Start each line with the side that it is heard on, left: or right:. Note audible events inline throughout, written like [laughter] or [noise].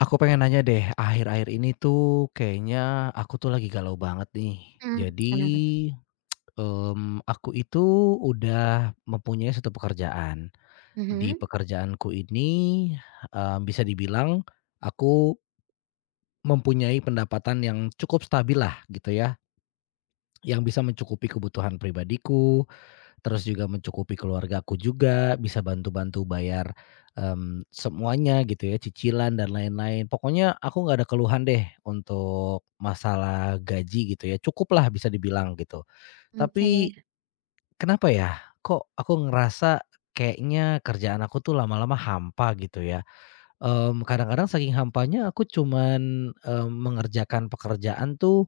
left: Aku pengen nanya deh, akhir-akhir ini tuh kayaknya aku tuh lagi galau banget nih.
right: Mmm,
left: Jadi,
right: Kenapa tuh?
left: aku itu udah mempunyai satu pekerjaan. Di
right: Mhm,
left: pekerjaanku ini, bisa dibilang aku mempunyai pendapatan yang cukup stabil lah, gitu ya, yang bisa mencukupi kebutuhan pribadiku, terus juga mencukupi keluargaku juga, bisa bantu-bantu bayar, semuanya gitu ya, cicilan dan lain-lain. Pokoknya aku nggak ada keluhan deh untuk masalah gaji gitu ya, cukuplah bisa dibilang gitu.
right: oke deh.
left: Tapi kenapa ya, kok aku ngerasa kayaknya kerjaan aku tuh lama-lama hampa gitu ya. Kadang-kadang saking hampanya aku cuman, mengerjakan pekerjaan tuh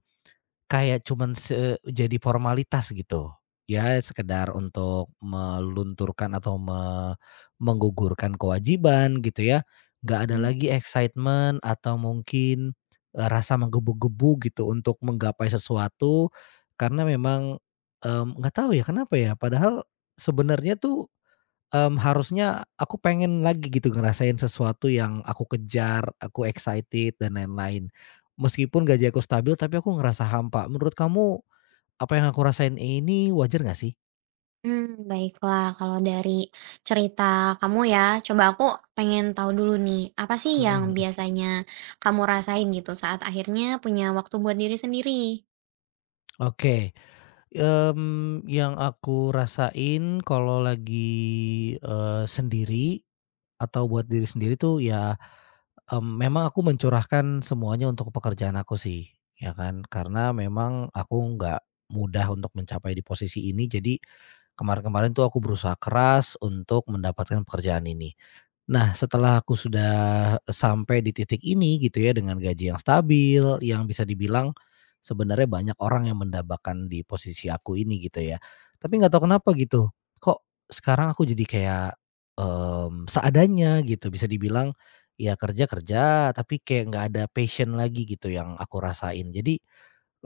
left: kayak cuman jadi formalitas gitu. Ya sekedar untuk melunturkan atau menggugurkan kewajiban gitu ya. Nggak ada
right: Mmm,
left: lagi excitement atau mungkin, rasa menggebu-gebu gitu untuk menggapai sesuatu, karena memang, nggak tahu ya kenapa ya, padahal sebenarnya tuh harusnya aku pengen lagi gitu ngerasain sesuatu yang aku kejar, aku excited dan lain-lain. Meskipun gaji aku stabil, tapi aku ngerasa hampa. Menurut kamu, apa yang aku rasain ini wajar nggak sih?
right: mmm, Baiklah kalau dari cerita kamu ya, coba aku pengen tahu dulu nih, apa sih
left: Mhm,
right: yang
left: mhm.
right: biasanya kamu rasain gitu saat akhirnya punya waktu buat diri sendiri?
left: Oke, yang aku rasain kalau lagi, sendiri atau buat diri sendiri tuh ya. Memang aku mencurahkan semuanya untuk pekerjaan aku sih, ya kan. Karena memang aku nggak mudah untuk mencapai di posisi ini, jadi kemarin-kemarin tuh aku berusaha keras untuk mendapatkan pekerjaan ini. Nah, setelah aku sudah sampai di titik ini gitu ya, dengan gaji yang stabil, yang bisa dibilang sebenarnya banyak orang yang mendapatkan di posisi aku ini gitu ya. Tapi nggak tahu kenapa gitu, kok sekarang aku jadi kayak, seadanya gitu, bisa dibilang ya kerja kerja, tapi kayak nggak ada passion lagi gitu yang aku rasain. Jadi,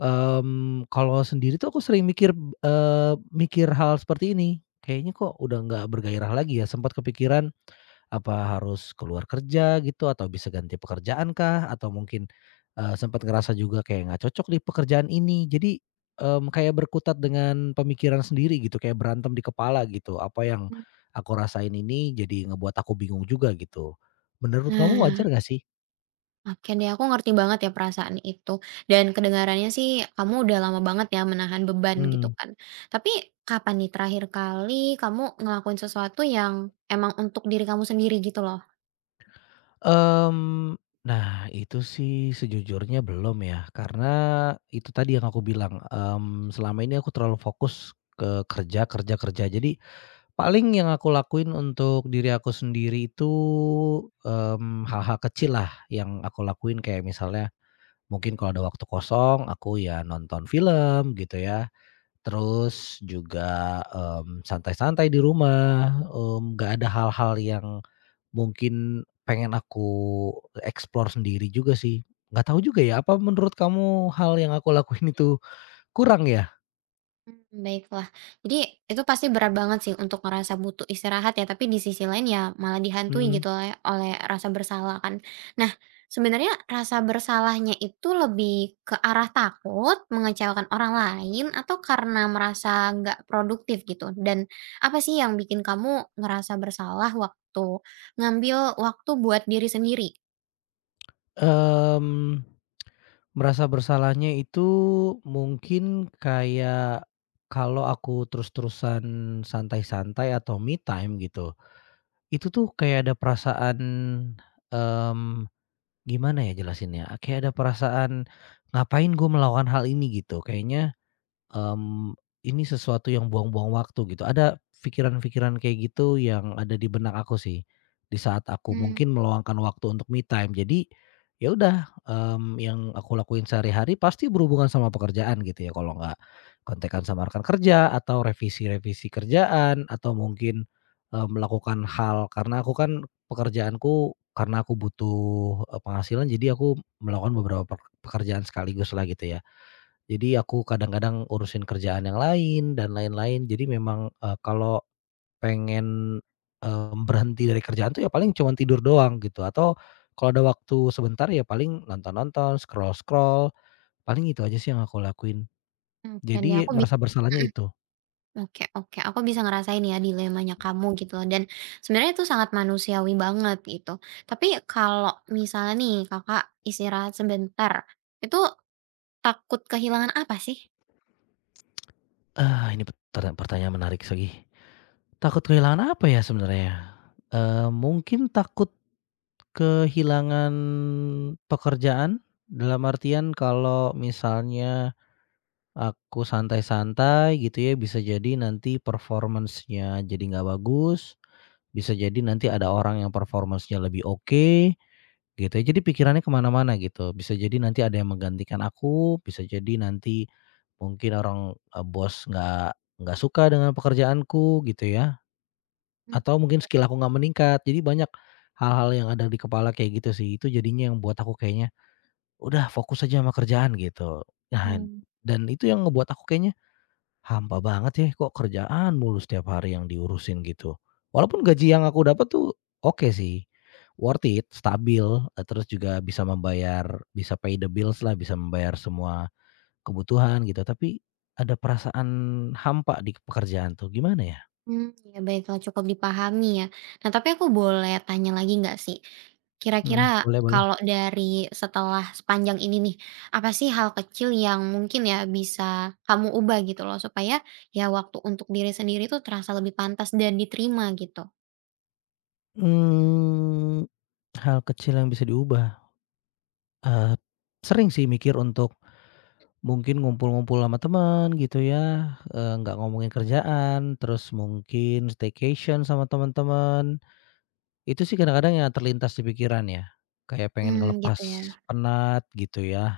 left: kalau sendiri tuh aku sering mikir hal seperti ini, kayaknya kok udah nggak bergairah lagi ya, sempat kepikiran apa harus keluar kerja gitu atau bisa ganti pekerjaan kah? Atau mungkin, sempat ngerasa juga kayak nggak cocok di pekerjaan ini. Jadi, kayak berkutat dengan pemikiran sendiri gitu, kayak berantem di kepala gitu. Apa yang
right: Mmm,
left: aku rasain ini jadi ngebuat aku bingung juga gitu. Menurut kamu
right: nah,
left: wajar gak sih?
right: oke deh, aku ngerti banget ya perasaan itu, dan kedengarannya sih kamu udah lama banget ya menahan beban gitu
left: Mmm,
right: kan. Tapi kapan nih terakhir kali kamu ngelakuin sesuatu yang emang untuk diri kamu sendiri gitu loh?
left: mmm, nah itu sih sejujurnya belum ya, karena itu tadi yang aku bilang, selama ini aku terlalu fokus ke kerja kerja kerja. Jadi paling yang aku lakuin untuk diri aku sendiri itu, hal-hal kecil lah yang aku lakuin kayak misalnya mungkin kalau ada waktu kosong aku ya nonton film gitu ya, terus juga, santai-santai di rumah, nggak ada hal-hal yang mungkin pengen aku explore sendiri juga sih. Nggak tahu juga ya, apa menurut kamu hal yang aku lakuin itu kurang ya?
right: Baiklah. Jadi itu pasti berat banget sih untuk ngerasa butuh istirahat ya, tapi di sisi lain ya malah dihantui
left: Mhm,
right: gitu oleh oleh rasa bersalah kan. Nah, sebenarnya rasa bersalahnya itu lebih ke arah takut mengecewakan orang lain atau karena merasa nggak produktif gitu? Dan apa sih yang bikin kamu ngerasa bersalah waktu ngambil waktu buat diri sendiri?
left: mmm. Merasa bersalahnya itu mungkin kayak kalau aku terus-terusan santai-santai atau me time gitu, itu tuh kayak ada perasaan, mmm, gimana ya jelasinnya, kayak ada perasaan ngapain gue melakukan hal ini gitu, kayaknya Mmm, ini sesuatu yang buang-buang waktu gitu. Ada pikiran-pikiran kayak gitu yang ada di benak aku sih, di saat aku
right: Mmm,
left: mungkin meluangkan waktu untuk me time. Jadi, ya udah, yang aku lakuin sehari-hari pasti berhubungan sama pekerjaan gitu ya, kalau nggak kontekan sama rekan kerja atau revisi-revisi kerjaan atau mungkin, melakukan hal karena aku kan pekerjaanku karena aku butuh, penghasilan jadi aku melakukan beberapa pekerjaan sekaligus lah gitu ya. Jadi aku kadang-kadang urusin kerjaan yang lain dan lain-lain. Jadi memang, kalau pengen, berhenti dari kerjaan tuh ya paling cuma tidur doang gitu atau kalau ada waktu sebentar ya paling nonton-nonton, scroll-scroll, paling itu aja sih yang aku lakuin.
right: oke deh
left: Jadi
right: aku bisa
left: merasa bersalahnya itu.
right: Oke oke, aku bisa ngerasain ya dilemanya kamu gitu loh, dan sebenarnya itu sangat manusiawi banget gitu. Tapi kalau misalnya nih Kakak istirahat sebentar, itu takut kehilangan apa sih?
left: Ah, ini pertanyaan menarik segi. Takut kehilangan apa ya sebenarnya? Mungkin takut kehilangan pekerjaan dalam artian kalau misalnya aku santai-santai gitu ya, bisa jadi nanti performance-nya jadi nggak bagus, bisa jadi nanti ada orang yang performance-nya lebih oke, gitu ya. Jadi pikirannya kemana-mana gitu, bisa jadi nanti ada yang menggantikan aku, bisa jadi nanti mungkin orang, bos nggak suka dengan pekerjaanku gitu ya,
right: Hmm.
left: atau mungkin skill aku nggak meningkat. Jadi banyak hal-hal yang ada di kepala kayak gitu sih, itu jadinya yang buat aku kayaknya, "Udah fokus aja sama kerjaan," gitu. Nah, dan itu yang ngebuat aku kayaknya hampa banget ya, kok kerjaan mulu setiap hari yang diurusin gitu. Walaupun gaji yang aku dapat tuh oke sih, worth it, stabil, terus juga bisa pay the bills lah, bisa membayar semua kebutuhan gitu, tapi ada perasaan hampa di pekerjaan tuh, gimana ya?
right: Mmm, Ya baiklah, cukup dipahami ya. Nah tapi aku boleh tanya lagi nggak sih?
left: Mhm,
right: Kira-kira
left: boleh boleh.
right: kalau dari setelah sepanjang ini nih, apa sih hal kecil yang mungkin ya bisa kamu ubah gitu loh supaya ya waktu untuk diri sendiri itu terasa lebih pantas dan diterima gitu?
left: Mmm, hal kecil yang bisa diubah, eee, sering sih mikir untuk mungkin ngumpul-ngumpul sama teman gitu ya, nggak ngomongin kerjaan, terus mungkin staycation sama teman-teman. Itu sih kadang-kadang yang terlintas di pikiran ya, kayak pengen ngelepas
right: Gitu ya.
left: penat gitu ya,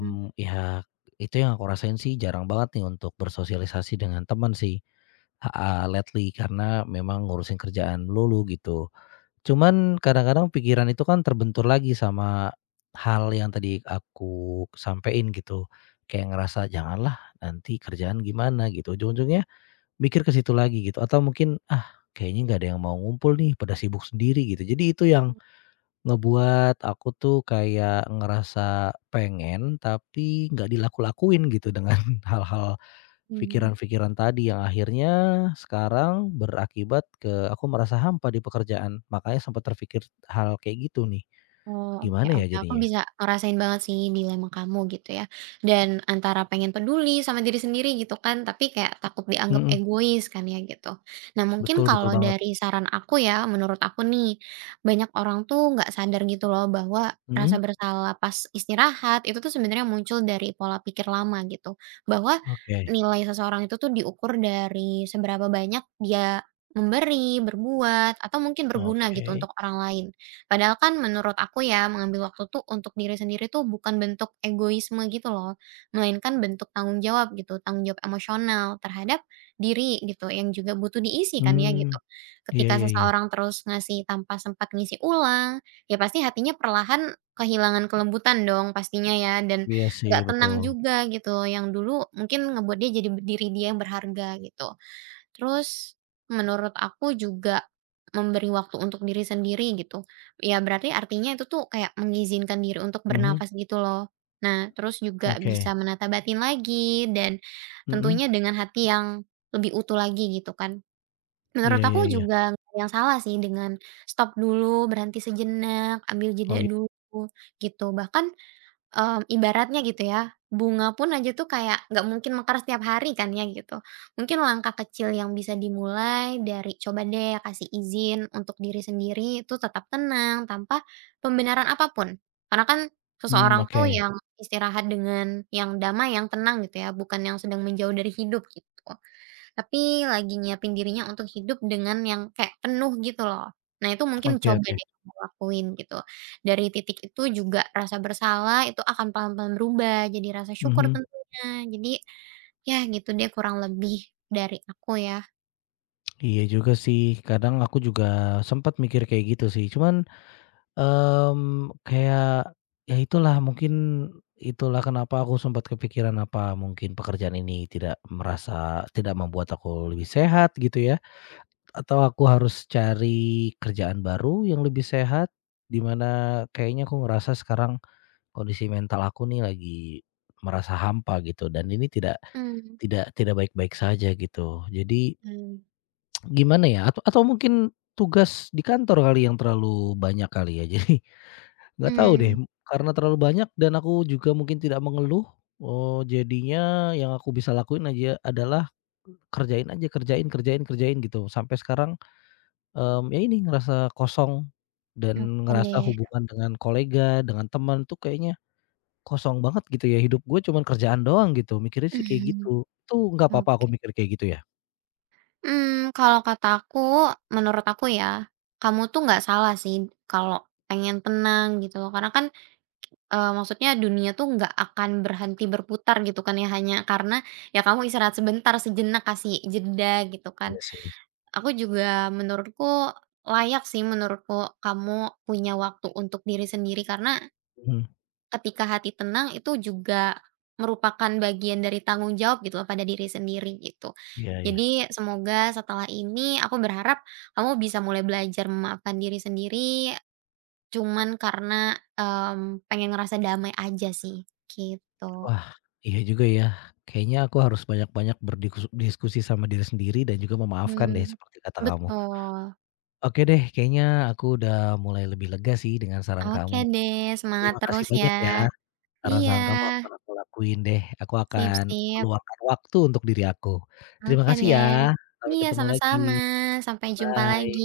right: Mmm.
left: ya itu yang aku rasain sih jarang banget nih untuk bersosialisasi dengan teman sih, heeh, lately karena memang ngurusin kerjaan lulu gitu. Cuman kadang-kadang pikiran itu kan terbentur lagi sama hal yang tadi aku sampein gitu. Kayak ngerasa, "Janganlah, nanti kerjaan gimana?" gitu. Ujung-ujungnya mikir ke situ lagi gitu atau mungkin, "Ah, kayaknya nggak ada yang mau ngumpul nih, pada sibuk sendiri," gitu. Jadi itu yang ngebuat aku tuh kayak ngerasa pengen, tapi nggak dilaku-lakuin gitu dengan [laughs] hal-hal
right: Mhm.
left: Pikiran-pikiran tadi yang akhirnya sekarang berakibat ke aku merasa hampa di pekerjaan, makanya sempat terpikir hal kayak gitu nih,
right: Oh, oke
left: gimana ya
right: oke, aku
left: jadinya?
right: bisa ngerasain banget sih dilema kamu gitu ya. Dan antara pengen peduli sama diri sendiri gitu kan, tapi kayak takut dianggap
left: Mhm,
right: egois kan ya gitu. Nah mungkin
left: betul betul
right: kalau
left: banget.
right: dari saran aku ya, menurut aku nih, banyak orang tuh nggak sadar gitu loh bahwa rasa
left: Mhm,
right: bersalah pas istirahat itu tuh sebenarnya muncul dari pola pikir lama gitu. Bahwa
left: oke
right: nilai seseorang itu tuh diukur dari seberapa banyak dia memberi, berbuat, atau mungkin berguna
left: oke.
right: gitu untuk orang lain. Padahal kan menurut aku ya, mengambil waktu tuh untuk diri sendiri tuh bukan bentuk egoisme gitu loh, melainkan bentuk tanggung jawab gitu, tanggung jawab emosional terhadap diri gitu, yang juga butuh diisi kan ya
left: mmm,
right: gitu.
left: iya
right: Ketika
left: iya iya,
right: seseorang terus ngasih tanpa sempat ngisi ulang, ya pasti hatinya perlahan kehilangan kelembutan dong pastinya ya, dan
left: iya sih
right: nggak tenang
left: betul.
right: juga gitu, yang dulu mungkin ngebuat dia jadi diri dia yang berharga gitu. Terus menurut aku juga memberi waktu untuk diri sendiri gitu. Ya berarti artinya itu tuh kayak mengizinkan diri untuk
left: Mhm,
right: bernafas gitu loh. Nah, terus juga
left: oke.
right: bisa menata batin lagi dan
left: Mhm,
right: tentunya dengan hati yang lebih utuh lagi gitu kan. Menurut
left: iya iya
right: aku
left: iya,
right: juga nggak ada yang salah sih dengan stop dulu, berhenti sejenak, ambil jeda
left: oh iya.
right: dulu gitu. Bahkan ibaratnya gitu ya, bunga pun aja tuh kayak nggak mungkin mekar setiap hari kan ya gitu. Mungkin langkah kecil yang bisa dimulai dari coba deh kasih izin untuk diri sendiri itu tetap tenang tanpa pembenaran apapun. Karena kan seseorang
left: Oke
right: tuh yang istirahat dengan yang damai, yang tenang gitu ya, bukan yang sedang menjauh dari hidup gitu. Tapi lagi nyiapin dirinya untuk hidup dengan yang kayak penuh gitu loh. Nah itu mungkin
left: oke
right: coba
left: oke.
right: deh kamu lakuin gitu. Dari titik itu juga rasa bersalah itu akan pelan-pelan berubah jadi rasa syukur
left: Mhm,
right: tentunya. Jadi ya gitu deh kurang lebih dari aku ya.
left: iya juga sih, kadang aku juga sempat mikir kayak gitu sih, cuman kayak, ya itulah mungkin itulah kenapa aku sempat kepikiran apa mungkin pekerjaan ini tidak merasa tidak membuat aku lebih sehat gitu ya, atau aku harus cari kerjaan baru yang lebih sehat, di mana kayaknya aku ngerasa sekarang kondisi mental aku nih lagi merasa hampa gitu dan ini tidak
right: Mmm.
left: tidak tidak baik-baik saja gitu. Jadi
right: Mmm.
left: gimana ya, atau mungkin tugas di kantor kali yang terlalu banyak kali ya? [laughs] Jadi nggak tahu deh,
right: Mmm,
left: karena terlalu banyak dan aku juga mungkin tidak mengeluh, jadinya yang aku bisa lakuin aja adalah kerjain aja, kerjain kerjain kerjain gitu. Sampai sekarang, ya ini ngerasa kosong dan
right: oke
left: ngerasa
right: deh.
left: hubungan dengan kolega, dengan teman tuh kayaknya kosong banget gitu ya, hidup gue cuman kerjaan doang gitu, mikirnya sih kayak
right: Mhm.
left: gitu. Itu nggak apa-apa aku
right: Oke.
left: mikir kayak gitu ya?
right: Kalau kata aku, menurut aku ya, kamu tuh nggak salah sih kalau pengen tenang gitu loh. Karena kan maksudnya dunia tuh nggak akan berhenti berputar gitu kan ya, hanya karena ya kamu istirahat sebentar, sejenak, kasih jeda gitu kan.
left: Iya sih.
right: Aku juga menurutku layak sih, menurutku kamu punya waktu untuk diri sendiri karena
left: Mhm.
right: ketika hati tenang itu juga merupakan bagian dari tanggung jawab gitu loh pada diri sendiri gitu.
left: Iya iya.
right: Jadi semoga setelah ini aku berharap kamu bisa mulai belajar memaafkan diri sendiri cuman karena pengen ngerasa damai aja sih, gitu.
left: Wah, iya juga ya. Kayaknya aku harus banyak-banyak berdiskusi sama diri sendiri dan juga memaafkan deh
right: Mmm,
left: seperti kata kamu.
right: Betul.
left: Oke deh, kayaknya aku udah mulai lebih lega sih dengan saran
right: Oke
left: kamu.
right: deh, semangat
left: Terima kasih
right: terus ya.
left: banyak ya.
right: Iya,
left: Saran-saran kamu akan aku lakuin deh. Aku
right: sip
left: akan
right: sip.
left: meluangkan waktu untuk diri aku. Terima
right: Oke
left: kasih ya.
right: deh.
left: Sampai
right: Iya,
left: ketemu lagi.
right: sama-sama. Sampai jumpa
left: Bye.
right: lagi.